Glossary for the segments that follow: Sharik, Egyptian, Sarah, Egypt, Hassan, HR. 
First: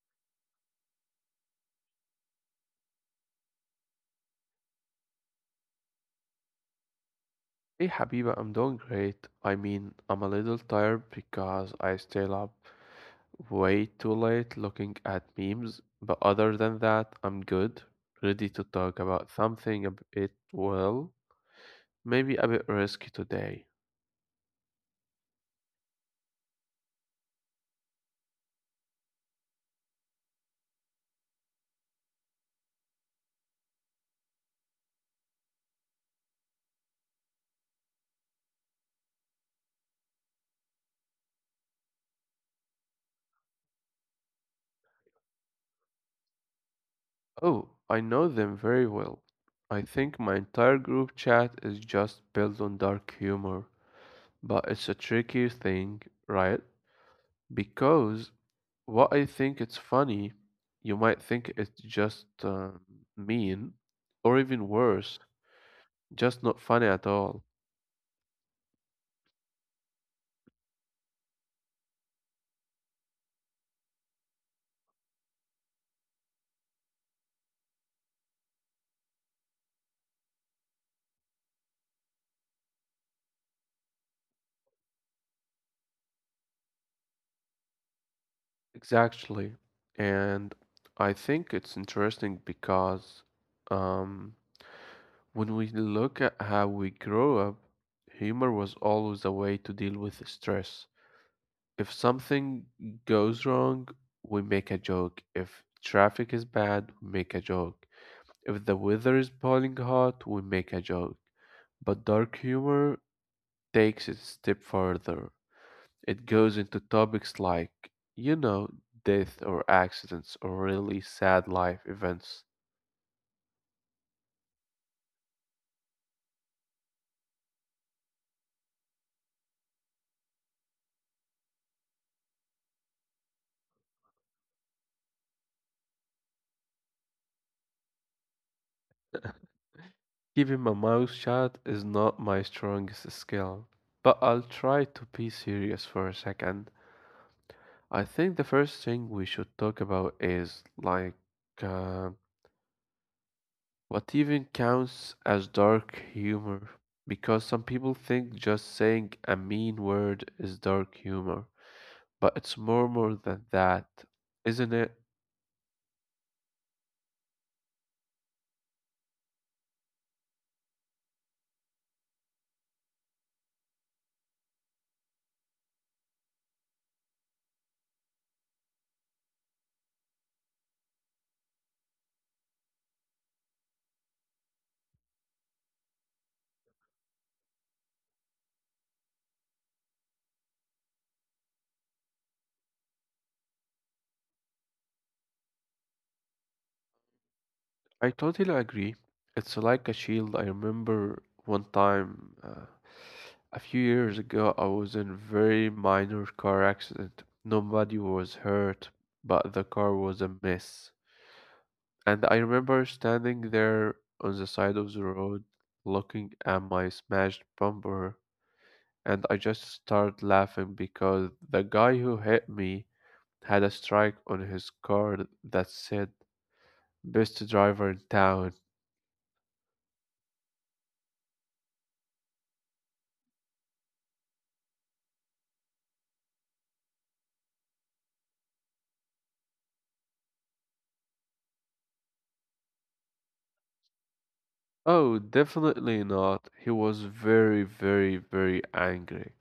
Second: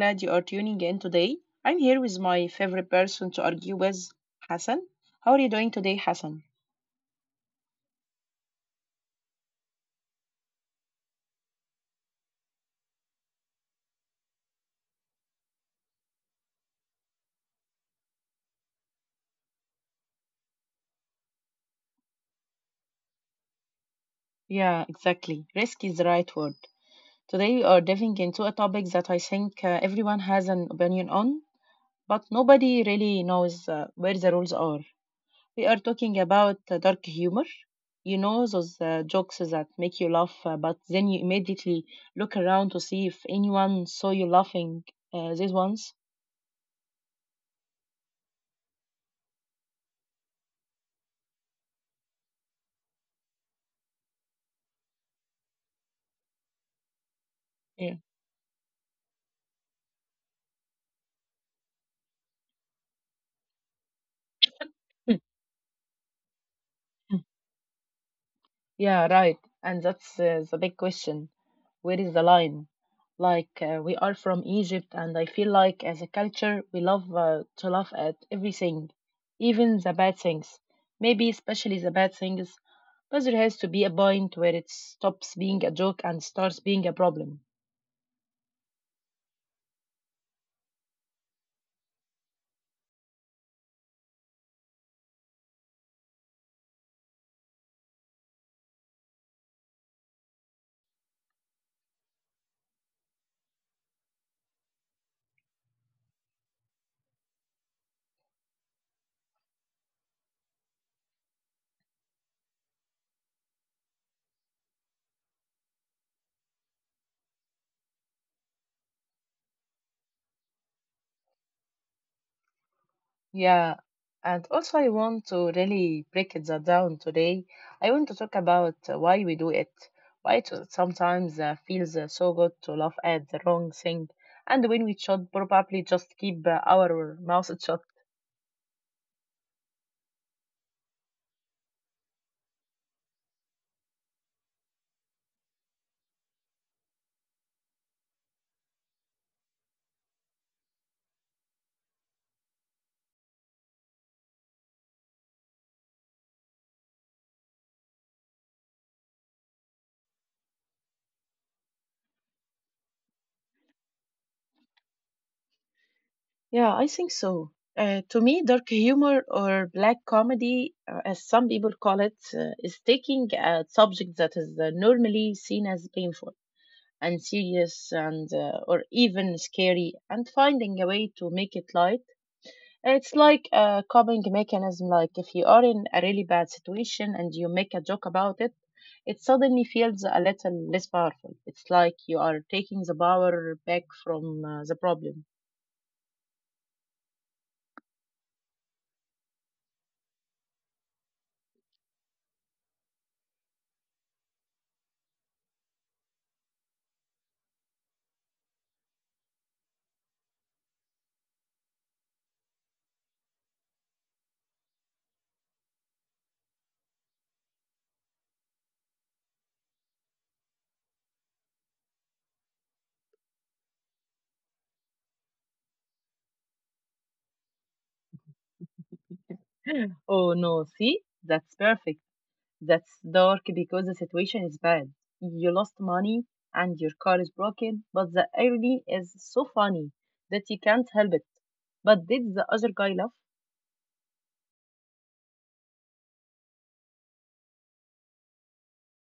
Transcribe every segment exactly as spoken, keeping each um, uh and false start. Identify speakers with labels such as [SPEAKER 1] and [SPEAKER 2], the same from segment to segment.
[SPEAKER 1] glad you are tuning in today. I'm here with my favorite person to argue with, Hassan. How are you doing today, Hassan?
[SPEAKER 2] Hey Habiba, I'm doing great. I mean, I'm a little tired because I stayed up way too late looking at memes, but other than that, I'm good, ready to talk about something a bit, well, maybe a bit risky today.
[SPEAKER 1] Yeah, exactly. Risk is the right word. Today we are diving into a topic that I think uh, everyone has an opinion on, but nobody really knows uh, where the rules are. We are talking about uh, dark humor. You know, those uh, jokes that make you laugh, uh, but then you immediately look around to see if anyone saw you laughing uh, these ones.
[SPEAKER 2] Oh, I know them very well. I think my entire group chat is just built on dark humor, but it's a tricky thing, right? Because what I think it's funny, you might think it's just um, mean, or even worse,
[SPEAKER 1] Hmm,
[SPEAKER 2] just not funny at
[SPEAKER 1] hmm.
[SPEAKER 2] all.
[SPEAKER 1] Yeah, right. And that's uh, the big question. Where is the line? Like, uh, we are from Egypt, and I feel like as a culture, we love uh, to laugh at everything, even the bad things. Maybe especially the bad things, but there has to be a point where it stops being a joke and starts being a problem.
[SPEAKER 2] Exactly. And I think it's interesting because um, when we look at how we grow up, humor was always a way to deal with stress. If something goes wrong, we make a joke. If traffic is bad, we make a joke. If the weather is boiling hot, we make a joke. But dark humor takes it a step further. It goes into topics like, you know, death or accidents or really sad life events.
[SPEAKER 1] Yeah, and also I want to really break it that down today. I want to talk about uh, why we do it, why it sometimes uh, feels uh, so good to laugh at the wrong thing, and when we should probably just keep uh, our mouth shut.
[SPEAKER 2] Keeping my mouth shut is not my strongest skill, but I'll try to be serious for a second. I think the first thing we should talk about is like uh, what even counts as dark humor? Because some people think just saying a mean word is dark humor, but it's more more than that, isn't it?
[SPEAKER 1] Yeah, I think so. Uh, to me, dark humor or black comedy, uh, as some people call it, uh, is taking a subject that is uh, normally seen as painful and serious and uh, or even scary, and finding a way to make it light. It's like a coping mechanism. Like if you are in a really bad situation and you make a joke about it, it suddenly feels a little less powerful. It's like you are taking the power back from uh, the problem.
[SPEAKER 2] I totally agree. It's like a shield. I remember one time uh, a few years ago, I was in a very minor car accident. Nobody was hurt, but the car was a mess. And I remember standing there on the side of the road looking at my smashed bumper, and I just started laughing because the guy who hit me had a strike on his car that said, "Best driver in town."
[SPEAKER 1] Oh no, see, that's perfect. That's dark because the situation is bad. You lost money and your car is broken, but the irony is so funny that you can't help it. But did the other guy laugh?
[SPEAKER 2] Oh, definitely not. He was very, very, very angry.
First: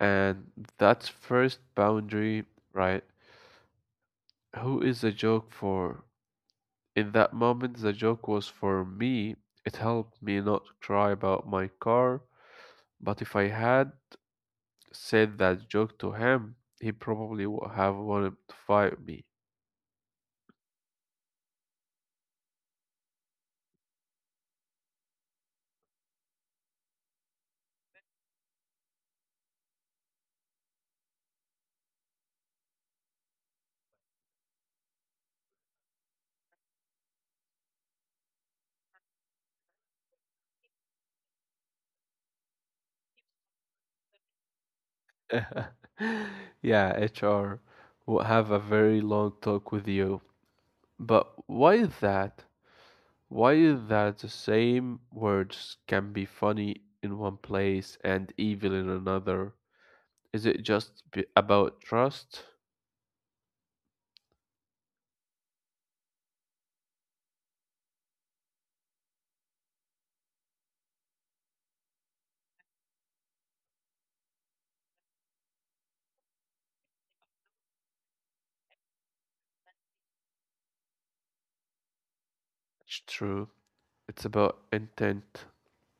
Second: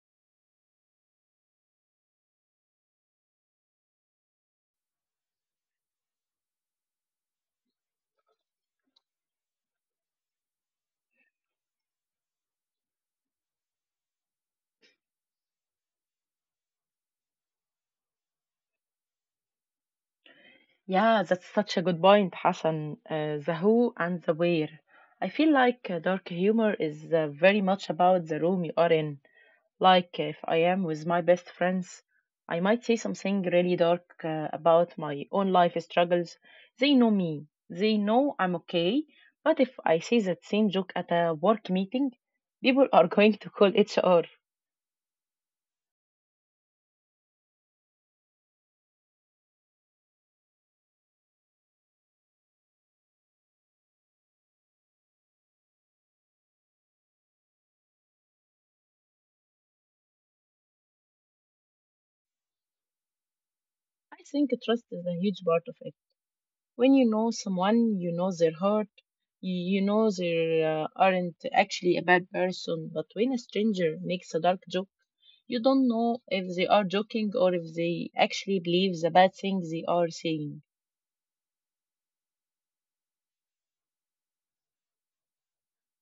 [SPEAKER 2] And that's first boundary, right? Who is the joke for? In that moment, the joke was for me. It helped me not cry about my car, but if I had said that joke to him, he probably would have wanted to fight me.
[SPEAKER 1] Yeah, that's such a good point, Hassan. Uh, the who and the where. I feel like uh, dark humor is uh, very much about the room you are in. Like if I am with my best friends, I might say something really dark uh, about my own life struggles. They know me, they know I'm okay. But if I say that same joke at a work meeting, people are going to call H R.
[SPEAKER 2] Yeah, H R will have a very long talk with you. But why is that? Why is that the same words can be funny in one place and evil in another? Is it just b- about trust?
[SPEAKER 1] I think trust is a huge part of it. When you know someone, you know their heart, you know they uh, aren't actually a bad person, but when a stranger makes a dark joke, you don't know if they are joking or if they actually believe the bad thing they are saying.
[SPEAKER 2] It's true. It's about intent.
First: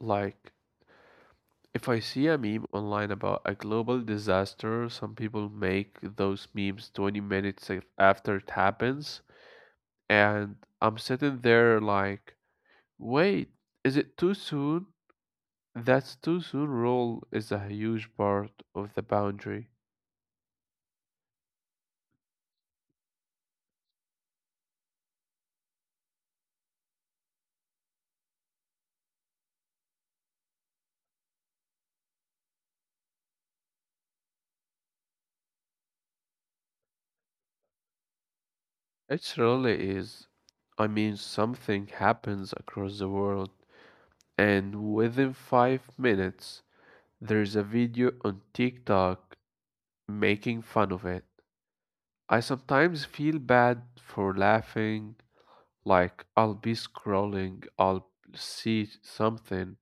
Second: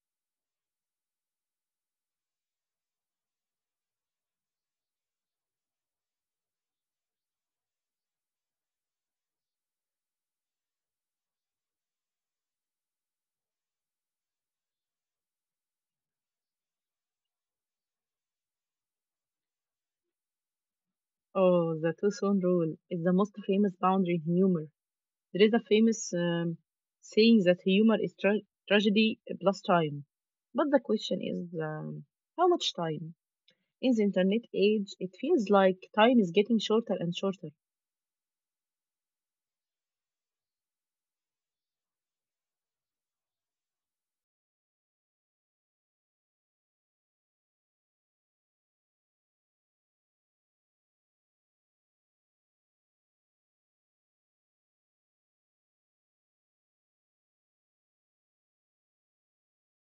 [SPEAKER 2] Like, if I see a meme online about a global disaster, some people make those memes twenty minutes af- after it happens. And I'm sitting there like, wait, is it too soon? That's too soon rule is a huge part of the boundary.
[SPEAKER 1] Oh, the two tone rule is the most famous boundary in humor. There is a famous um, saying that humor is tra- tragedy plus time. But the question is, um, how much time? In the internet age, it feels like time is getting shorter and shorter.
[SPEAKER 2] It really is. I mean, something happens across the world, and within five minutes, there's a video on TikTok making fun of it. I sometimes feel bad for laughing, like I'll be scrolling, I'll see something,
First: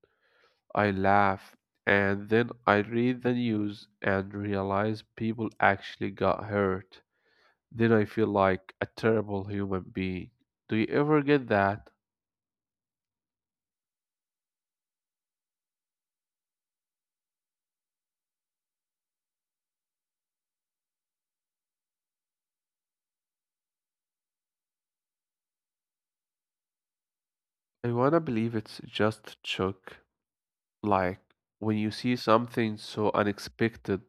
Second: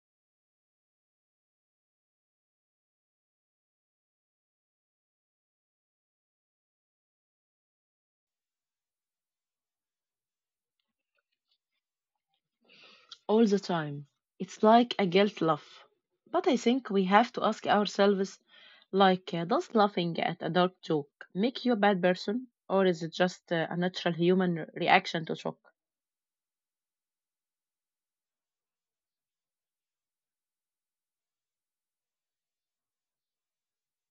[SPEAKER 2] I laugh, and then I read the news and realize people actually got hurt. Then I feel like a terrible human being. Do you ever get that?
[SPEAKER 1] All the time. It's like a guilt laugh. But I think we have to ask ourselves, like, uh, does laughing at a dark joke make you a bad person? Or is it just uh, a natural human re- reaction to shock?
[SPEAKER 2] I wanna believe it's just shock, like when you see something so unexpected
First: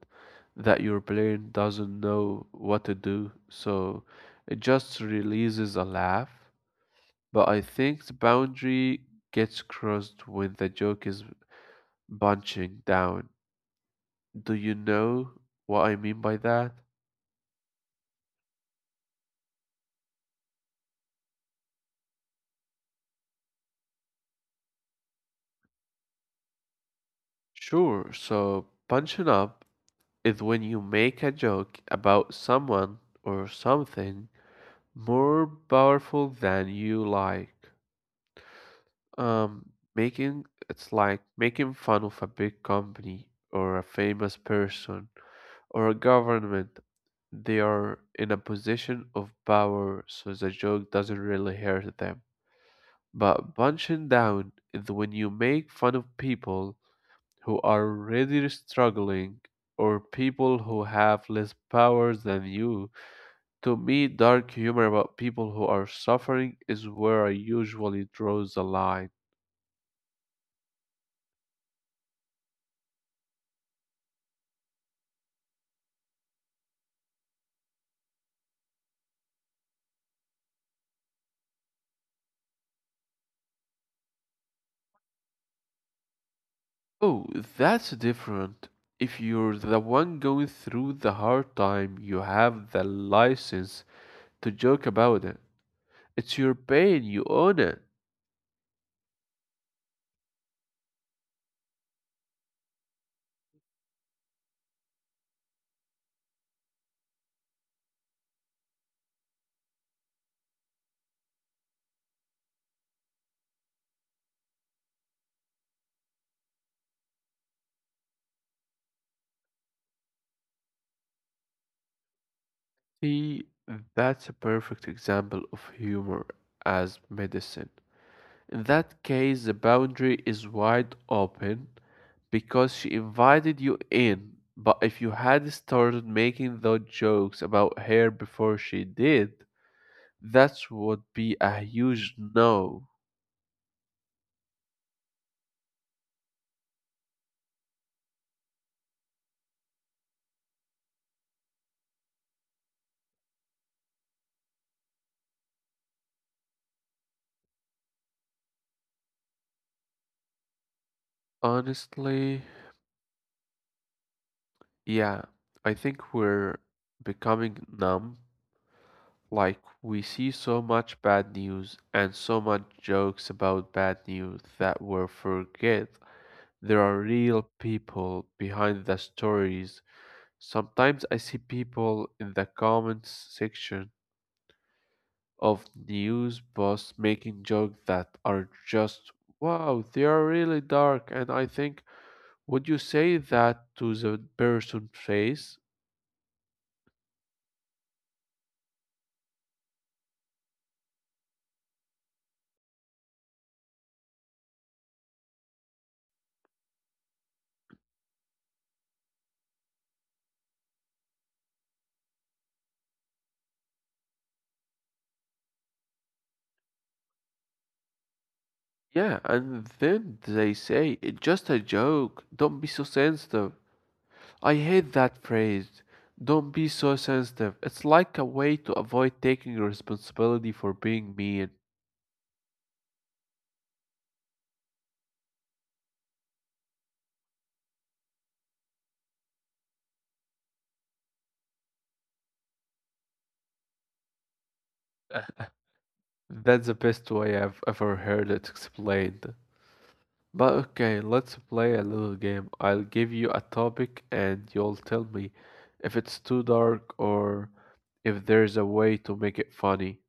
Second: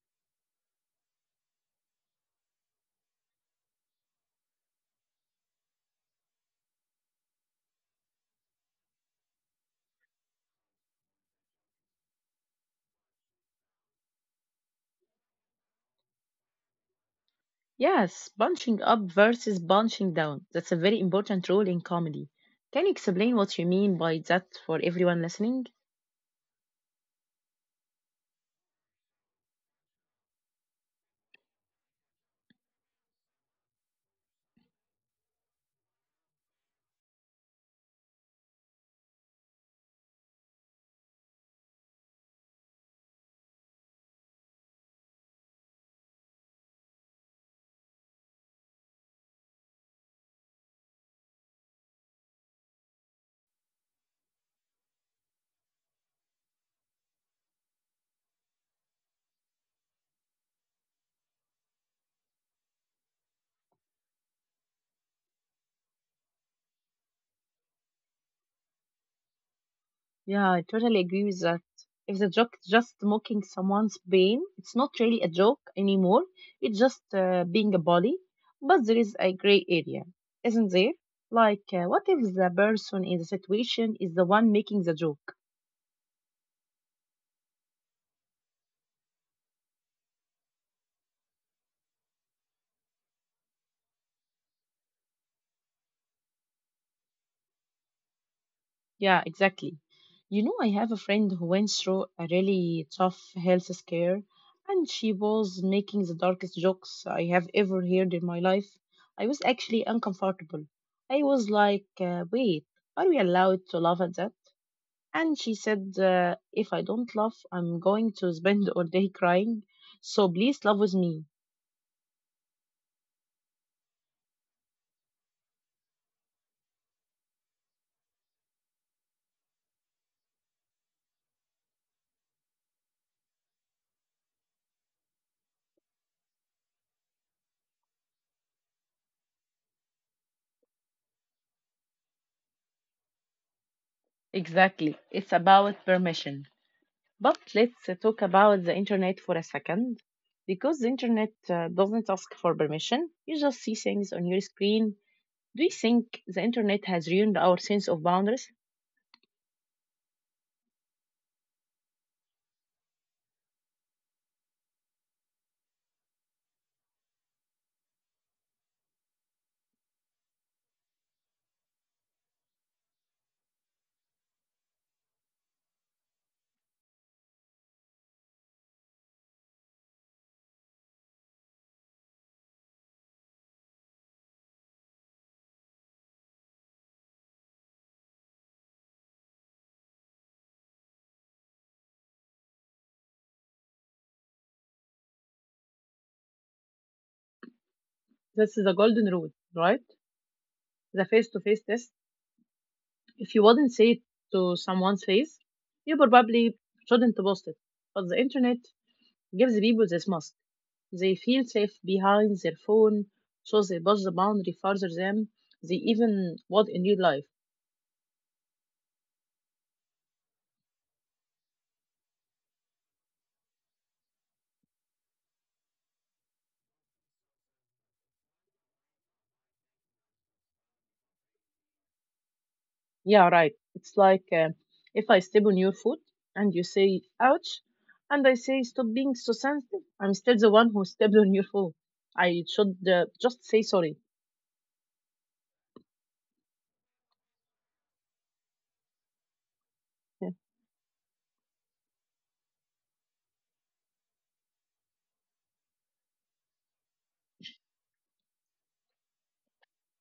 [SPEAKER 2] that your brain doesn't know what to do, so it just releases a laugh. But I think the boundary gets crossed when the joke is bunching down. Do you know what I mean by that?
[SPEAKER 1] Yes, punching up versus punching down. That's a very important rule in comedy. Can you explain what you mean by that for everyone listening?
[SPEAKER 2] Sure, so punching up is when you make a joke about someone or something more powerful than you like. Um, making it's like making fun of a big company or a famous person or a government. They are in a position of power, so the joke doesn't really hurt them. But punching down is when you make fun of people who are already struggling or people who have less power than you. To me, dark humor about people who are suffering is where I usually draw the line.
[SPEAKER 1] Yeah, I totally agree with that. If the joke is just mocking someone's pain, it's not really a joke anymore. It's just uh, being a bully. But there is a gray area, isn't there? Like, uh, what if the person in the situation is the one making the joke?
[SPEAKER 2] Oh, that's different. If you're the one going through the hard time, you have the license to joke about it. It's your pain, you own it.
[SPEAKER 1] Yeah, exactly. You know, I have a friend who went through a really tough health scare, and she was making the darkest jokes I have ever heard in my life. I was actually uncomfortable. I was like, uh, wait, are we allowed to laugh at that? And she said, uh, if I don't laugh, I'm going to spend all day crying. So please laugh with me.
[SPEAKER 2] See, that's a perfect example of humor as medicine. In that case, the boundary is wide open because she invited you in. But if you had started making those jokes about her before she did, that's would be a huge no.
[SPEAKER 1] Exactly. It's about permission. But let's uh, talk about the internet for a second, because the internet uh, doesn't ask for permission. You just see things on your screen. Do you think the internet has ruined our sense of boundaries?
[SPEAKER 2] Honestly, yeah, I think we're becoming numb. Like, we see so much bad news and so much jokes about bad news that we forget there are real people behind the stories. Sometimes I see people in the comments section of news posts making jokes that are just, wow, they are really dark. And I think, would you say that to the person's face?
[SPEAKER 1] That's the golden rule, right? The face to face test. If you wouldn't say it to someone's face, you probably shouldn't post it. But the internet gives people this must. They feel safe behind their phone, so they push the boundary further than they even would in real life.
[SPEAKER 2] Yeah, and then they say, it's just a joke. Don't be so sensitive. I hate that phrase. Don't be so sensitive. It's like a way to avoid taking responsibility for being mean.
[SPEAKER 1] Yeah, right. It's like, uh, if I step on your foot and you say, ouch, and I say, stop being so sensitive. I'm still the one who stepped on your foot. I should uh, just say sorry.
[SPEAKER 2] That's the best way I've ever heard it explained.
[SPEAKER 1] Yeah.
[SPEAKER 2] But okay, let's play a little game. I'll give you a topic and you'll tell me if it's too dark or if there's a way to make it funny.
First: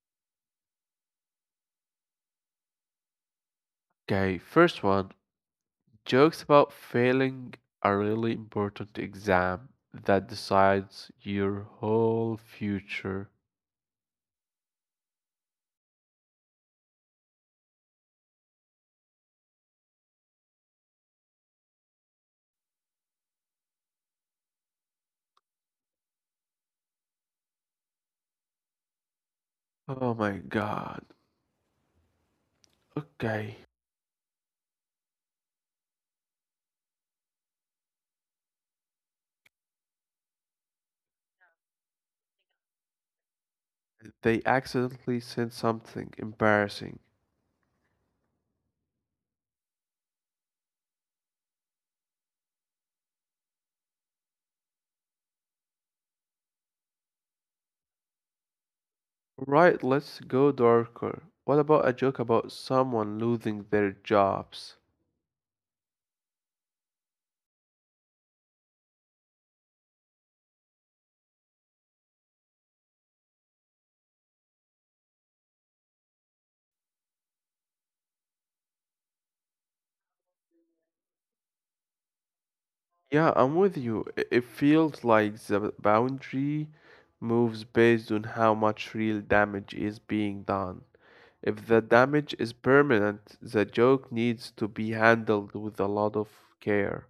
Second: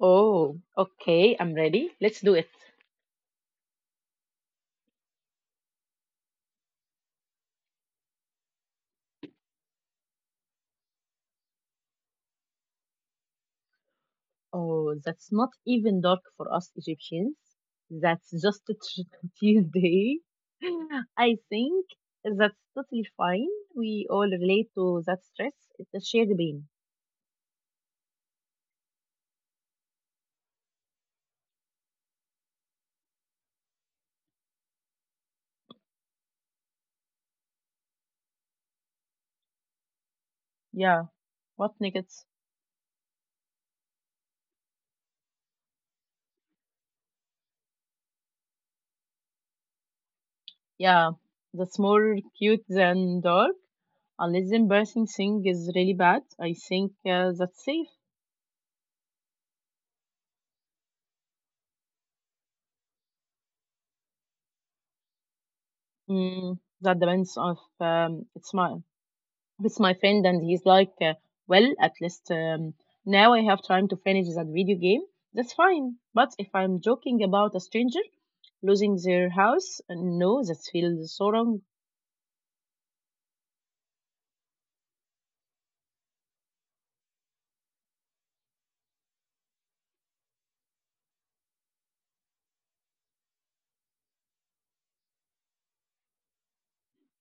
[SPEAKER 1] Oh, okay, I'm ready. Let's do it.
[SPEAKER 2] Okay, first one, jokes about failing a really important exam that decides your whole future.
[SPEAKER 1] Oh, that's not even dark for us Egyptians. That's just a tr- Tuesday. I think that's totally fine. We all relate to that stress. It's a shared pain.
[SPEAKER 2] Oh my god. Okay.
[SPEAKER 1] Yeah, what niggas?
[SPEAKER 2] They accidentally said something embarrassing.
[SPEAKER 1] Yeah, that's more cute than dark. Unless the embarrassing thing is really bad, I think uh, that's safe.
[SPEAKER 2] Right, let's go darker. What about a joke about someone losing their jobs?
[SPEAKER 1] Mm, that depends on, um, it's my it's my friend and he's like, uh, well, at least um, now I have time to finish that video game. That's fine. But if I'm joking about a stranger losing their house, uh, no, that feels so wrong.
[SPEAKER 2] Yeah, I'm with you. I- It feels like the boundary moves based on how much real damage is being done. If the damage is permanent, the joke needs to be handled with a lot of care.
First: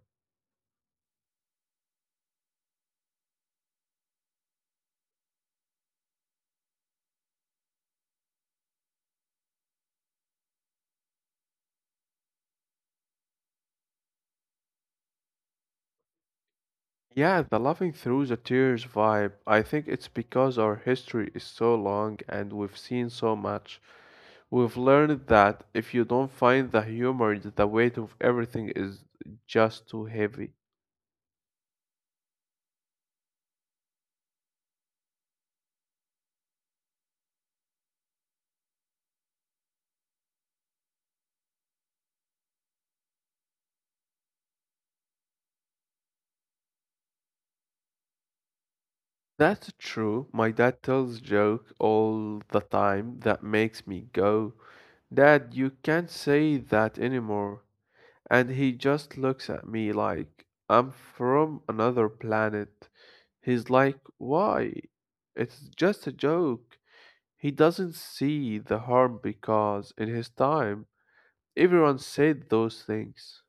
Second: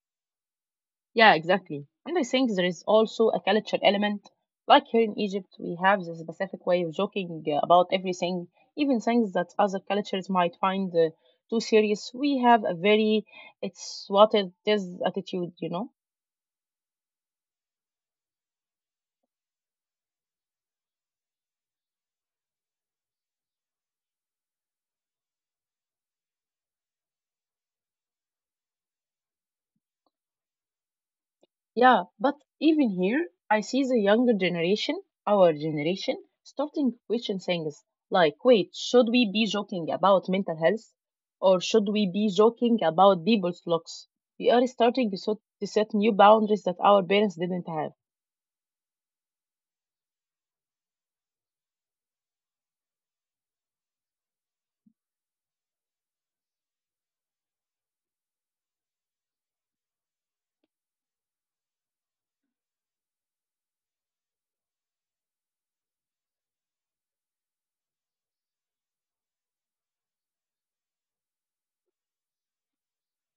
[SPEAKER 1] Yeah, exactly. And I think there is also a culture element. Like here in Egypt, we have this specific way of joking uh, about everything, even things that other cultures might find uh, too serious. We have a very, it's what it is attitude, you know?
[SPEAKER 2] Yeah, the laughing through the tears vibe. I think it's because our history is so long and we've seen so much. We've learned that if you don't find the humor, the weight of everything is just too heavy.
[SPEAKER 1] Yeah, but even here, I see the younger generation, our generation, starting to question things like, wait, should we be joking about mental health? Or should we be joking about people's looks? We are starting to so- to set new boundaries that our parents didn't have.
[SPEAKER 2] That's true. My dad tells joke all the time that makes me go, "Dad, you can't say that anymore." And he just looks at me like I'm from another planet. He's like, "Why? It's just a joke." He doesn't see the harm because, in his time, everyone said those things.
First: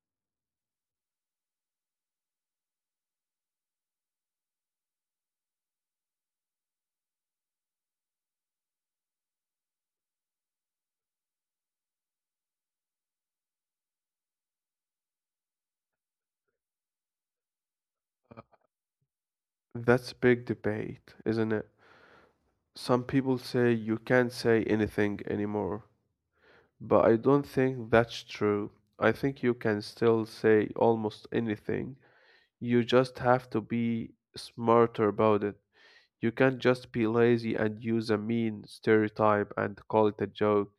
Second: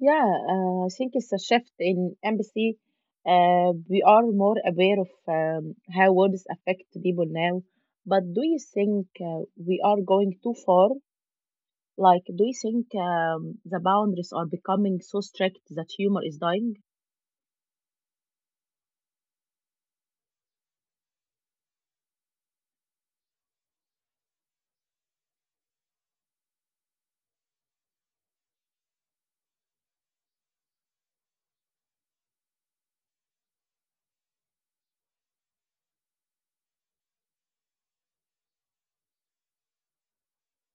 [SPEAKER 1] Yeah, uh, I think it's a shift in empathy. Uh, we are more aware of um, how words affect people now. But do you think uh, we are going too far? Like, do you think um, the boundaries are becoming so strict that humor is dying?
[SPEAKER 2] That's a big debate, isn't it? Some people say you can't say anything anymore, but I don't think that's true. I think you can still say almost anything. You just have to be smarter about it. You can't just be lazy and use a mean stereotype and call it a joke.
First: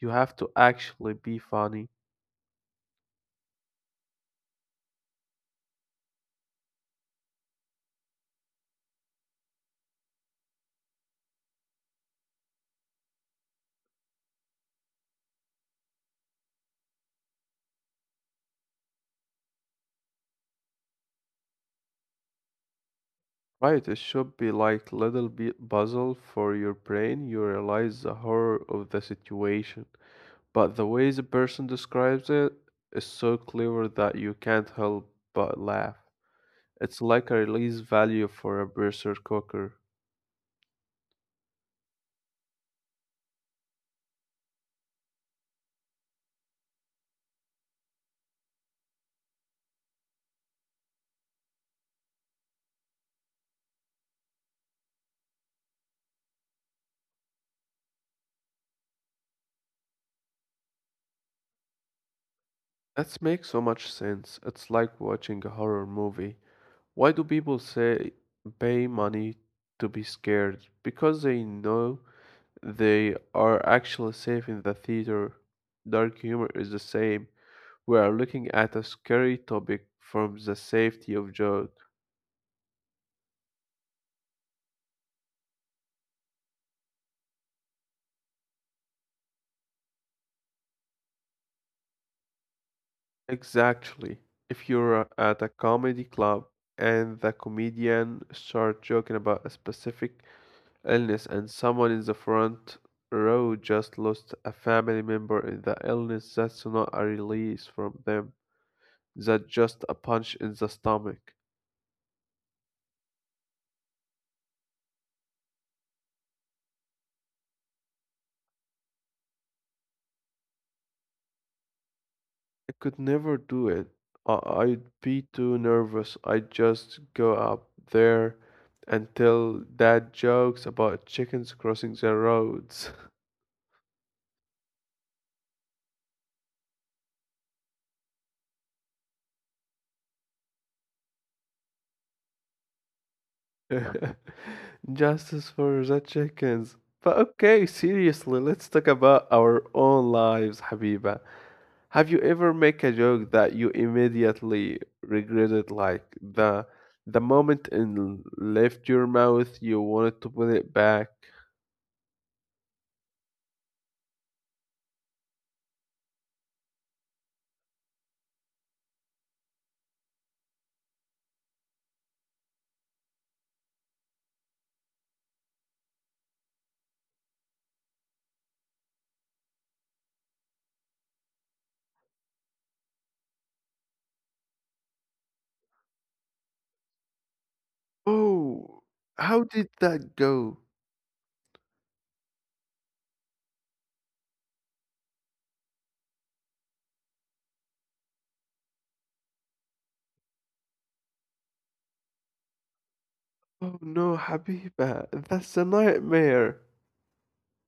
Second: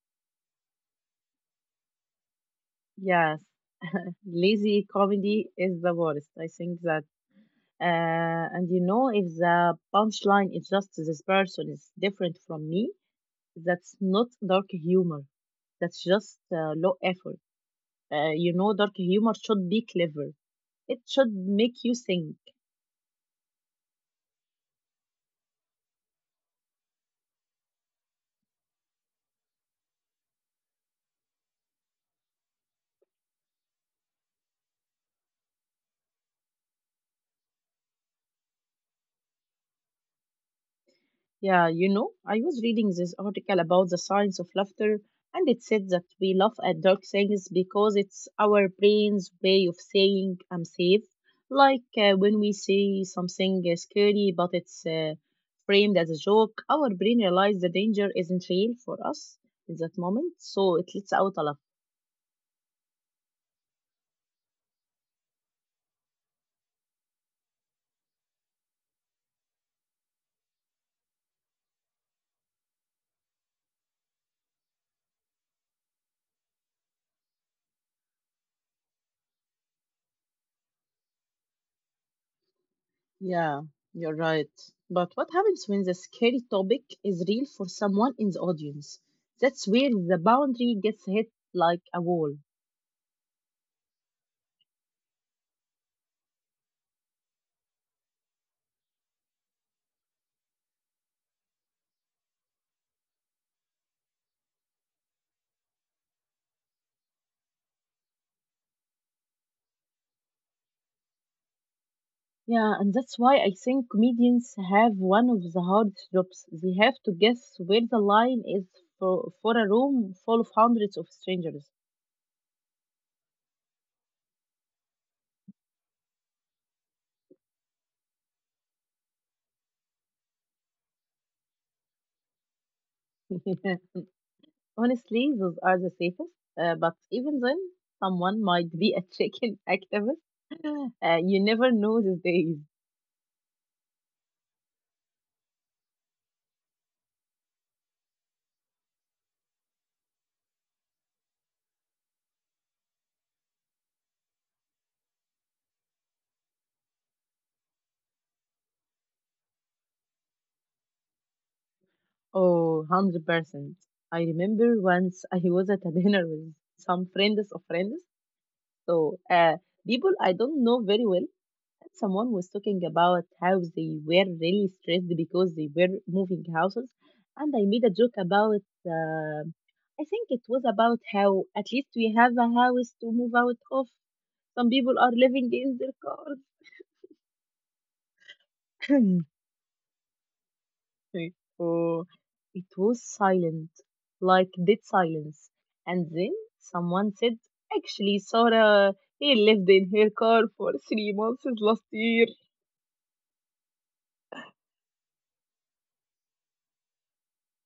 [SPEAKER 2] You have to actually be funny.
[SPEAKER 1] Yes, lazy comedy is the worst. I think that, uh, and you know, if the punchline is just this person is different from me, that's not dark humor. That's just uh, low effort. Uh, you know, dark humor should be clever. It should make you think.
[SPEAKER 2] Right, it should be like little bit puzzle for your brain. You realize the horror of the situation, but the way the person describes it is so clever that you can't help but laugh. It's like a release value for a pressure cooker.
[SPEAKER 1] Yeah, you know, I was reading this article about the science of laughter, and it said that we laugh at dark things because it's our brain's way of saying I'm safe. Like uh, when we see something uh, scary but it's uh, framed as a joke, our brain realizes the danger isn't real for us in that moment, so it lets out a laugh.
[SPEAKER 2] That makes so much sense. It's like watching a horror movie. Why do people say pay money to be scared? Because they know they are actually safe in the theater. Dark humor is the same. We are looking at a scary topic from the safety of joke.
[SPEAKER 1] Yeah, you're right. But what happens when the scary topic is real for someone in the audience? That's where the boundary gets hit like a wall.
[SPEAKER 2] Exactly. If you're at a comedy club and the comedian starts joking about a specific illness and someone in the front row just lost a family member in the illness, that's not a release from them. That just a punch in the stomach.
[SPEAKER 1] Yeah, and that's why I think comedians have one of the hardest jobs. They have to guess where the line is for, for a room full of hundreds of strangers.
[SPEAKER 2] I could never do it. I- I'd be too nervous. I'd just go up there and tell dad jokes about chickens crossing the roads.
[SPEAKER 1] Honestly, those are the safest. Uh, but even then, someone might be a chicken activist. Uh, you never know these days.
[SPEAKER 2] Justice for the chickens. But okay, seriously, let's talk about our own lives, Habiba. Have you ever make a joke that you immediately regretted, like the the moment it left your mouth, you wanted to put it back?
[SPEAKER 1] Oh, one hundred percent. I remember once I was at a dinner with some friends of friends. So, uh, people I don't know very well, someone was talking about how they were really stressed because they were moving houses, and I made a joke about, uh, I think it was about how at least we have a house to move out of, some people are living in their
[SPEAKER 2] Oh,
[SPEAKER 1] cars.
[SPEAKER 2] how did that go?
[SPEAKER 1] Oh, it was silent, like dead silence. And then someone said, actually Sarah, he lived in her car for three months last year.
[SPEAKER 2] Oh no, Habiba, that's a nightmare.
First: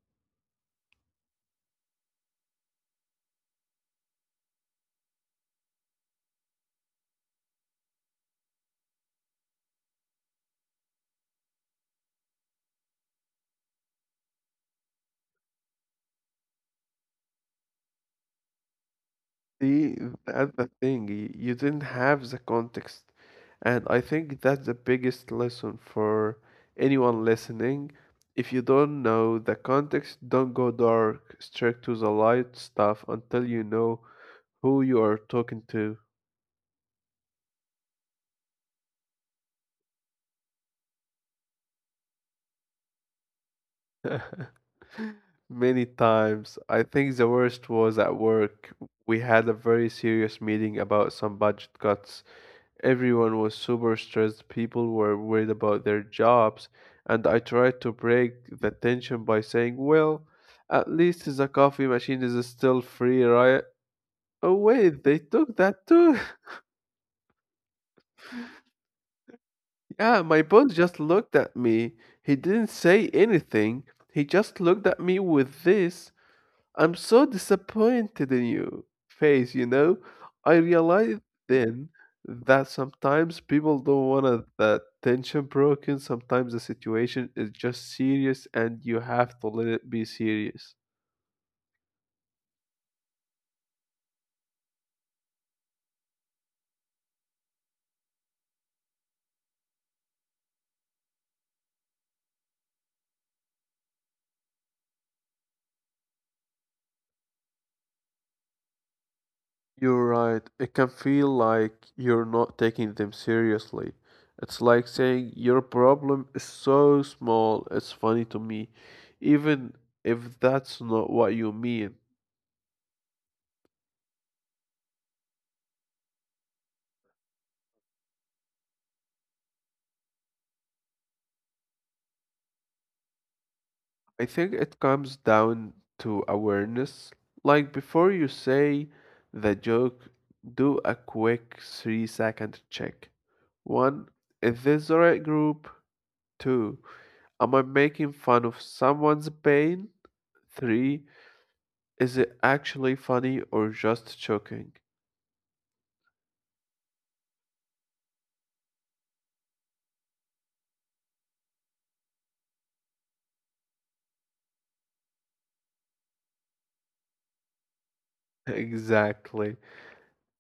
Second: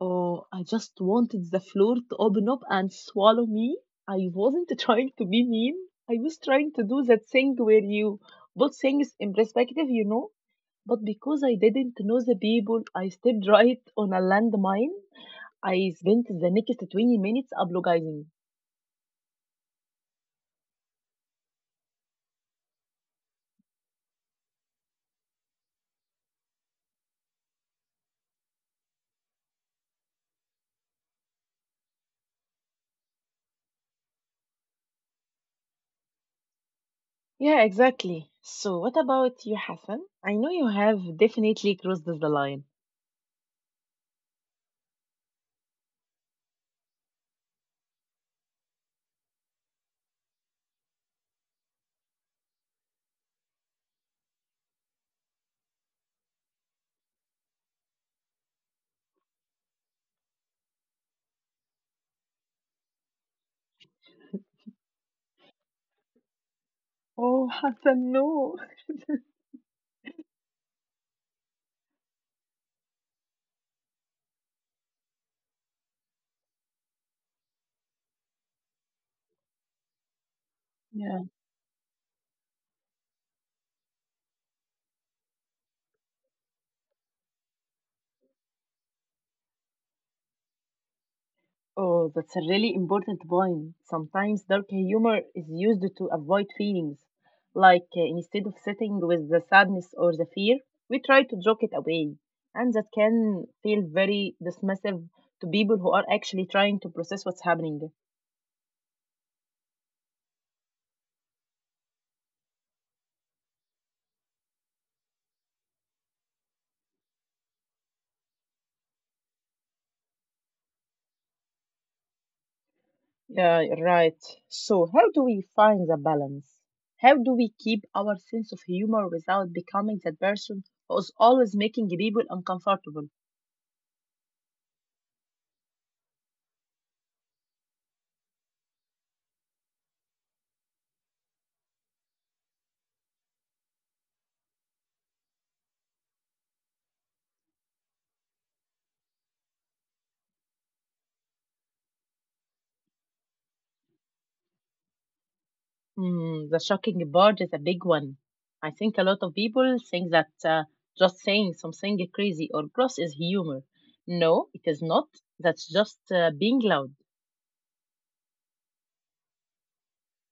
[SPEAKER 1] Oh, I just wanted the floor to open up and swallow me. I wasn't trying to be mean. I was trying to do that thing where you put things in perspective, you know. But because I didn't know the people, I stepped right on a landmine. I spent the next twenty minutes apologizing.
[SPEAKER 2] See, uh, that's the thing. y- You didn't have the context. And I think that's the biggest lesson for anyone listening. If you don't know the context, don't go dark, straight to the light stuff until you know who you are talking to.
[SPEAKER 1] Yeah, exactly. So, what about you, Hassan? I know you have definitely crossed the line.
[SPEAKER 2] Many times, I think the worst was at work. We had a very serious meeting about some budget cuts. Everyone was super stressed, people were worried about their jobs, and I tried to break the tension by saying, "Well, at least the coffee machine is still free, right? Oh, wait, they took that too."
[SPEAKER 1] Oh, Hassan, no.
[SPEAKER 2] Yeah, my boss just looked at me. He didn't say anything, he just looked at me with this "I'm so disappointed in you" face, you know? I realized then that sometimes people don't want that tension broken. Sometimes the situation is just serious and you have to let it be serious.
[SPEAKER 1] Oh, that's a really important point. Sometimes dark humor is used to avoid feelings. Like uh, instead of sitting with the sadness or the fear, we try to joke it away. And that can feel very dismissive to people who are actually trying to process what's happening.
[SPEAKER 2] You're right. It can feel like you're not taking them seriously. It's like saying your problem is so small, it's funny to me, even if that's not what you mean.
[SPEAKER 1] Yeah, right. So, how do we find the balance? How do we keep our sense of humor without becoming that person who is always making people uncomfortable?
[SPEAKER 2] I think it comes down to awareness. Like before you say the joke, do a quick three second check. One, is this the right group? Two, am I making fun of someone's pain? Three, is it actually funny or just joking?
[SPEAKER 1] Mm, the shocking part is a big one. I think a lot of people think that uh, just saying something crazy or gross is humor. No, it is not. That's just uh, being loud.
[SPEAKER 2] Exactly.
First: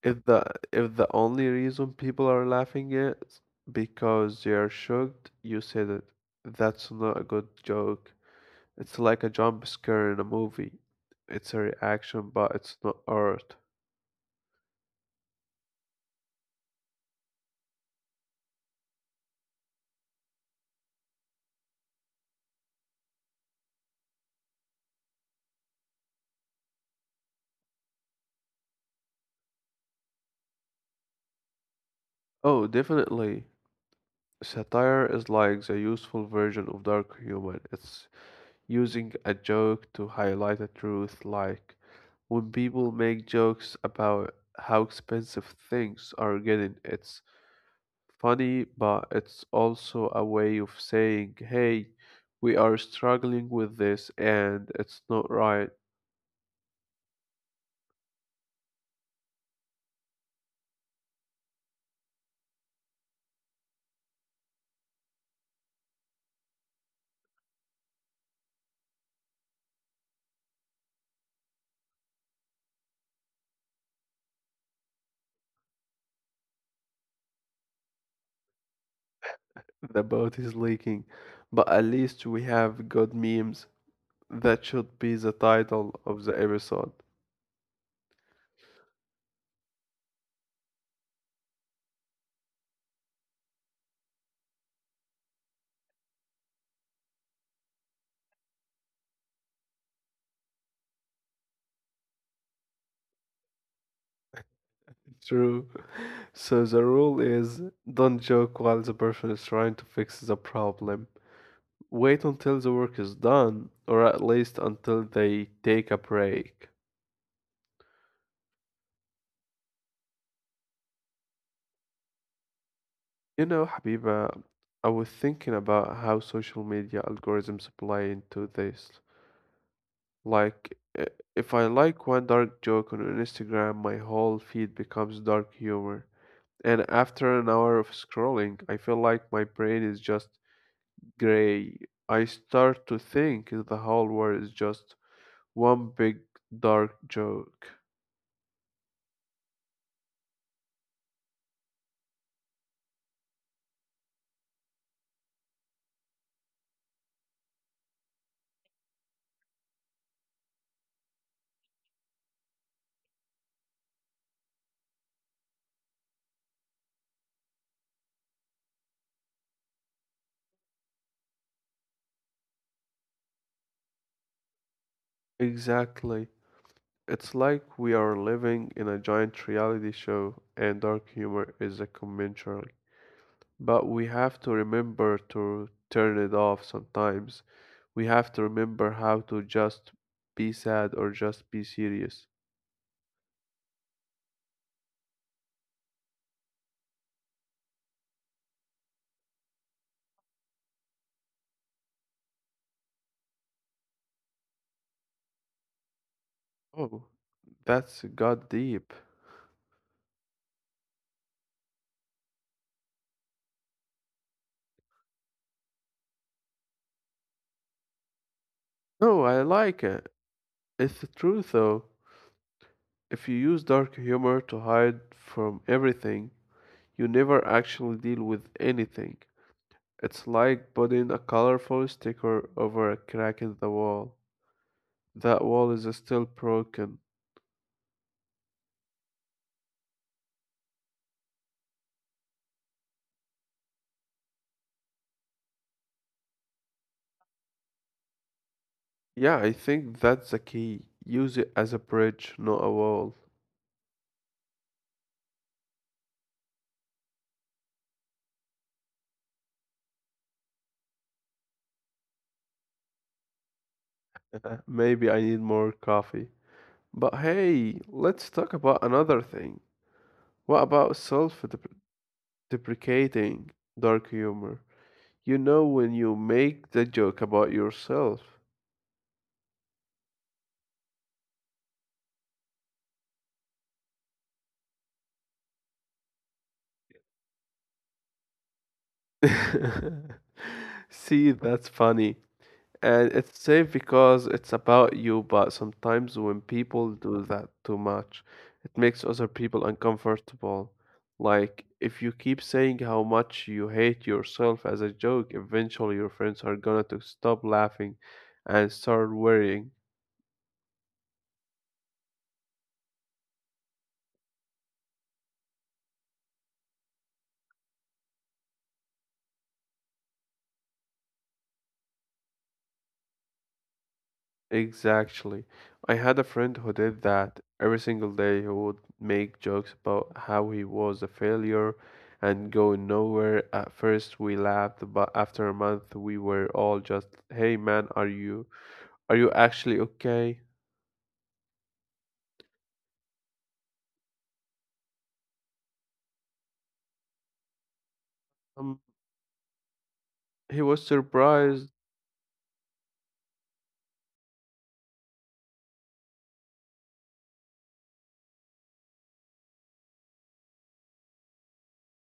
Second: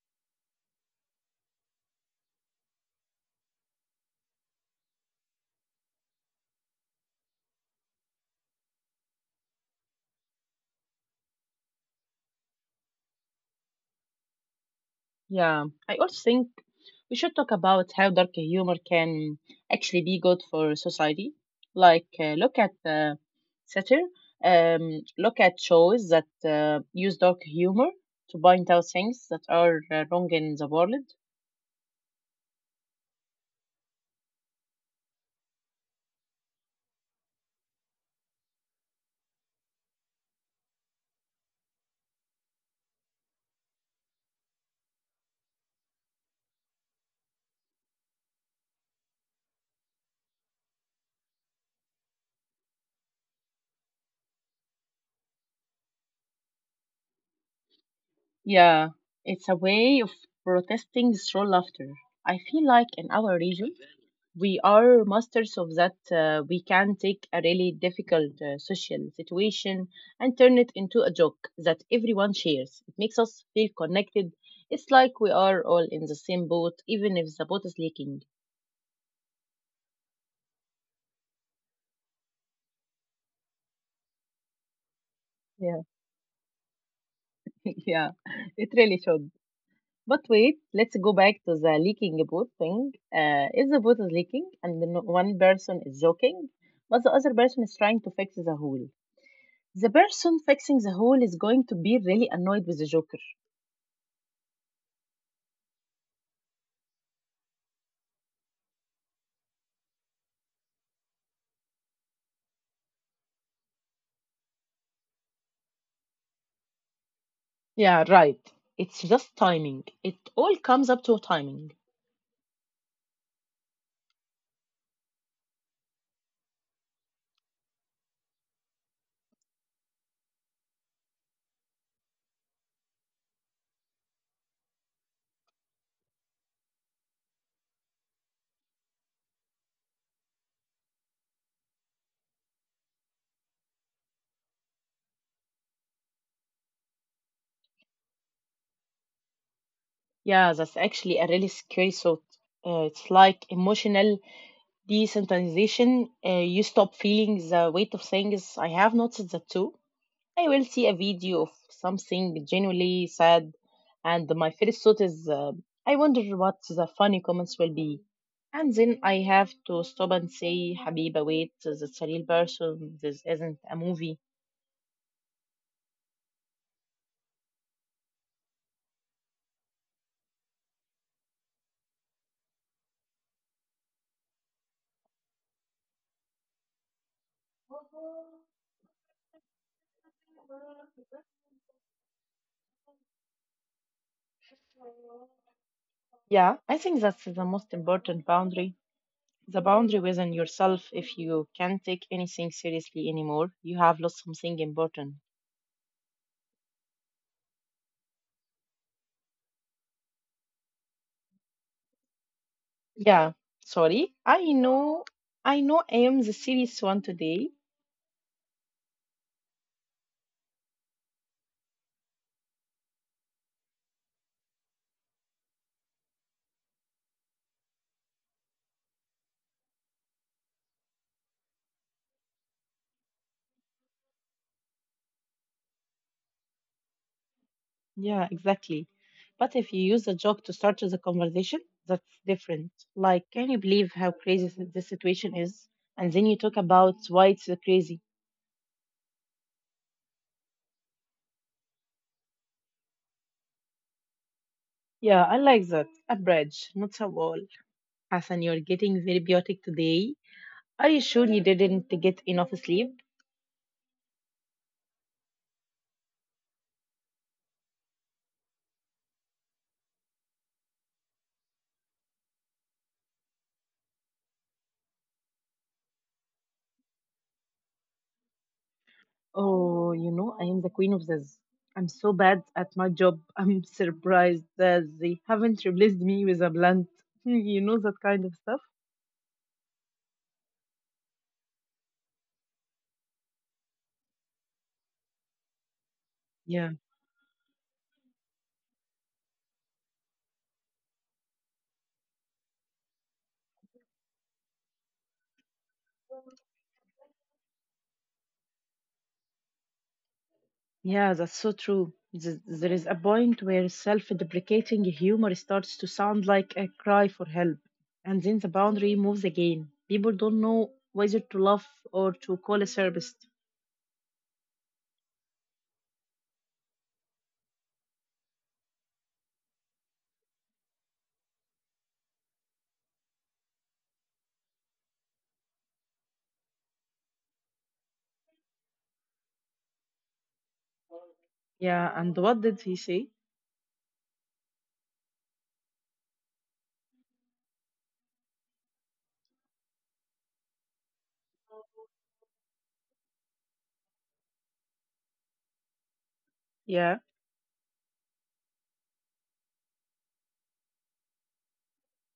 [SPEAKER 2] If the if the only reason people are laughing is because they are shocked, you said it. That's not a good joke. It's like a jump scare in a movie. It's a reaction, but it's not art.
[SPEAKER 1] Yeah, I also think we should talk about how dark humor can actually be good for society. Like, uh, look at uh, satire, um, look at shows that uh, use dark humor to point out things that are uh, wrong in the world.
[SPEAKER 2] Oh, definitely. Satire is like the useful version of dark humor. It's using a joke to highlight a truth, like when people make jokes about how expensive things are getting, it's funny, but it's also a way of saying, "Hey, we are struggling with this and it's not right."
[SPEAKER 1] Yeah, it's a way of protesting through laughter. I feel like in our region, we are masters of that. Uh, we can take a really difficult uh, social situation and turn it into a joke that everyone shares. It makes us feel connected. It's like we are all in the same boat, even if the boat is leaking.
[SPEAKER 2] The boat is leaking, but at least we have good memes. That should be the
[SPEAKER 1] Yeah,
[SPEAKER 2] title of the episode.
[SPEAKER 1] yeah, it really should. But wait, let's go back to the leaking boat thing. Uh, if the boat is leaking and the n- one person is joking, but the other person is trying to fix the hole, the person fixing the hole is going to be really annoyed with the joker.
[SPEAKER 2] True. So the rule is don't joke while the person is trying to fix the problem. Wait until the work is done, or at least until they take a break.
[SPEAKER 1] Yeah, right. It's just timing. It all comes up to timing.
[SPEAKER 2] You know, Habiba, I was thinking about how social media algorithms play into this. Like, i- if I like one dark joke on Instagram, my whole feed becomes dark humor. And after an hour of scrolling, I feel like my brain is just gray. I start to think the whole world is just one big dark joke.
[SPEAKER 1] Yeah, that's actually a really scary thought. Uh, it's like emotional desensitization. Uh, you stop feeling the weight of things. I have noticed that too. I will see a video of something genuinely sad, and my first thought is, uh, I wonder what the funny comments will be. And then I have to stop and say, Habiba, wait, that's a real person, this isn't a movie.
[SPEAKER 2] Exactly. It's like we are living in a giant reality show, and dark humor is a conventional. But we have to remember to turn it off sometimes. We have to remember how to just be sad or just be serious.
[SPEAKER 1] Yeah, I think that's the most important boundary. The boundary within yourself. If you can't take anything seriously anymore, you have lost something important.
[SPEAKER 2] Oh, that's got deep.
[SPEAKER 1] Yeah, sorry. I know, I know I am the serious one today.
[SPEAKER 2] No, I like it. It's the truth, though. If you use dark humor to hide from everything, you never actually deal with anything. It's like putting a colorful sticker over a crack in the wall. That wall is still broken.
[SPEAKER 1] Yeah, exactly. But if you use a joke to start the conversation, that's different. Like, can you believe how crazy thi- this situation is? And then you talk about why it's so crazy.
[SPEAKER 2] Yeah, I think that's the key. Use it as a bridge, not a wall.
[SPEAKER 1] Yeah, I like that. A bridge, not a wall. Hassan, you're getting very biotic today. Are you sure you didn't get enough sleep?
[SPEAKER 2] Maybe I need more coffee. But hey, let's talk about another thing. What about self-deprecating dark humor? You know when you make the joke about yourself.
[SPEAKER 1] Oh, you know, I am the queen of this. I'm so bad at my job. I'm surprised that they haven't replaced me with a blunt. You know that kind of stuff?
[SPEAKER 2] See, that's funny. And it's safe because it's about you, but sometimes when
[SPEAKER 1] Yeah.
[SPEAKER 2] people do that too much, it makes other people uncomfortable. Like, if you keep saying how much you hate yourself as a joke, eventually your friends are gonna to stop laughing and start worrying.
[SPEAKER 1] Yeah, that's so true. Th- There is a point where self deprecating humor starts to sound like a cry for help, and then the boundary moves again. People don't know whether to laugh or to call a therapist.
[SPEAKER 2] Exactly. I had a friend who did that. Every single day, he would make jokes about how he was a failure and going nowhere. At first, we laughed, but after a month, we were all just, "Hey, man, are you are you actually okay?"
[SPEAKER 1] Yeah, and what did he say?
[SPEAKER 2] Um, he was surprised.
[SPEAKER 1] Yeah,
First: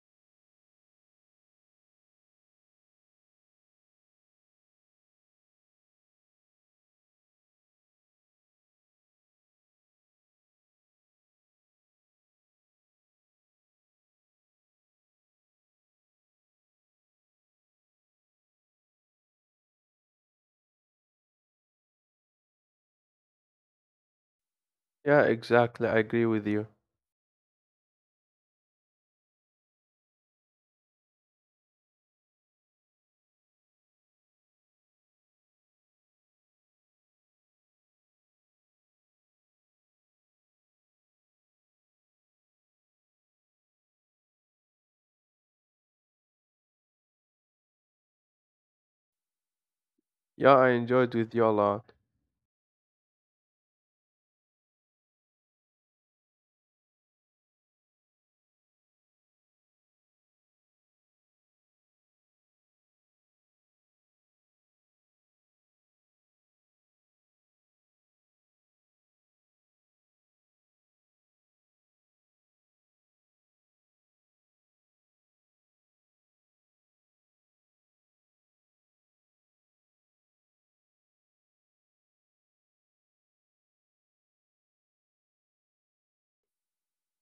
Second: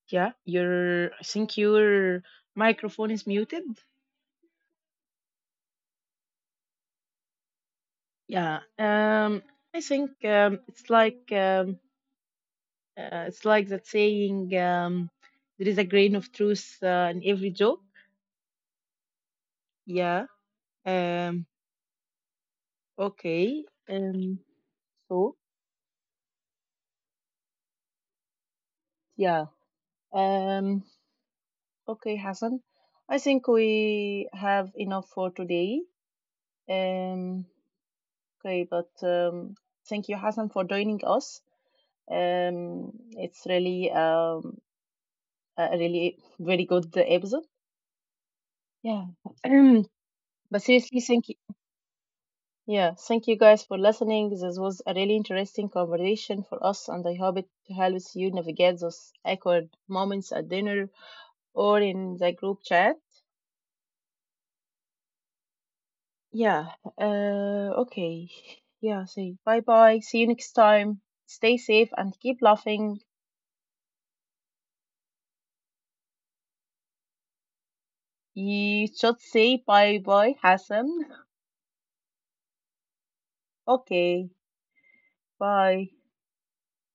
[SPEAKER 1] yeah, your I think your microphone is muted. Yeah, um, I think um, it's like um, uh, it's like that saying, um, there is a grain of truth uh, in every joke. Yeah. Um, Okay. Um.
[SPEAKER 2] Yeah,
[SPEAKER 1] So
[SPEAKER 2] exactly. I agree with you.
[SPEAKER 1] yeah. Um. Okay, Hassan. I think we have enough for today. Um. Okay, but um, thank you, Hassan, for joining us. Um. It's really um a really very good episode. Yeah.
[SPEAKER 2] Yeah,
[SPEAKER 1] But
[SPEAKER 2] I
[SPEAKER 1] seriously,
[SPEAKER 2] enjoyed with
[SPEAKER 1] thank you.
[SPEAKER 2] you a lot.
[SPEAKER 1] Yeah, thank you guys for listening. This was a really interesting conversation for us, and I hope it helps you navigate those awkward moments at dinner or in the group chat. Yeah. Uh, okay. Yeah. Say bye bye. See you next time. Stay safe and keep laughing. You should say bye bye, Hassan. Okay. Bye.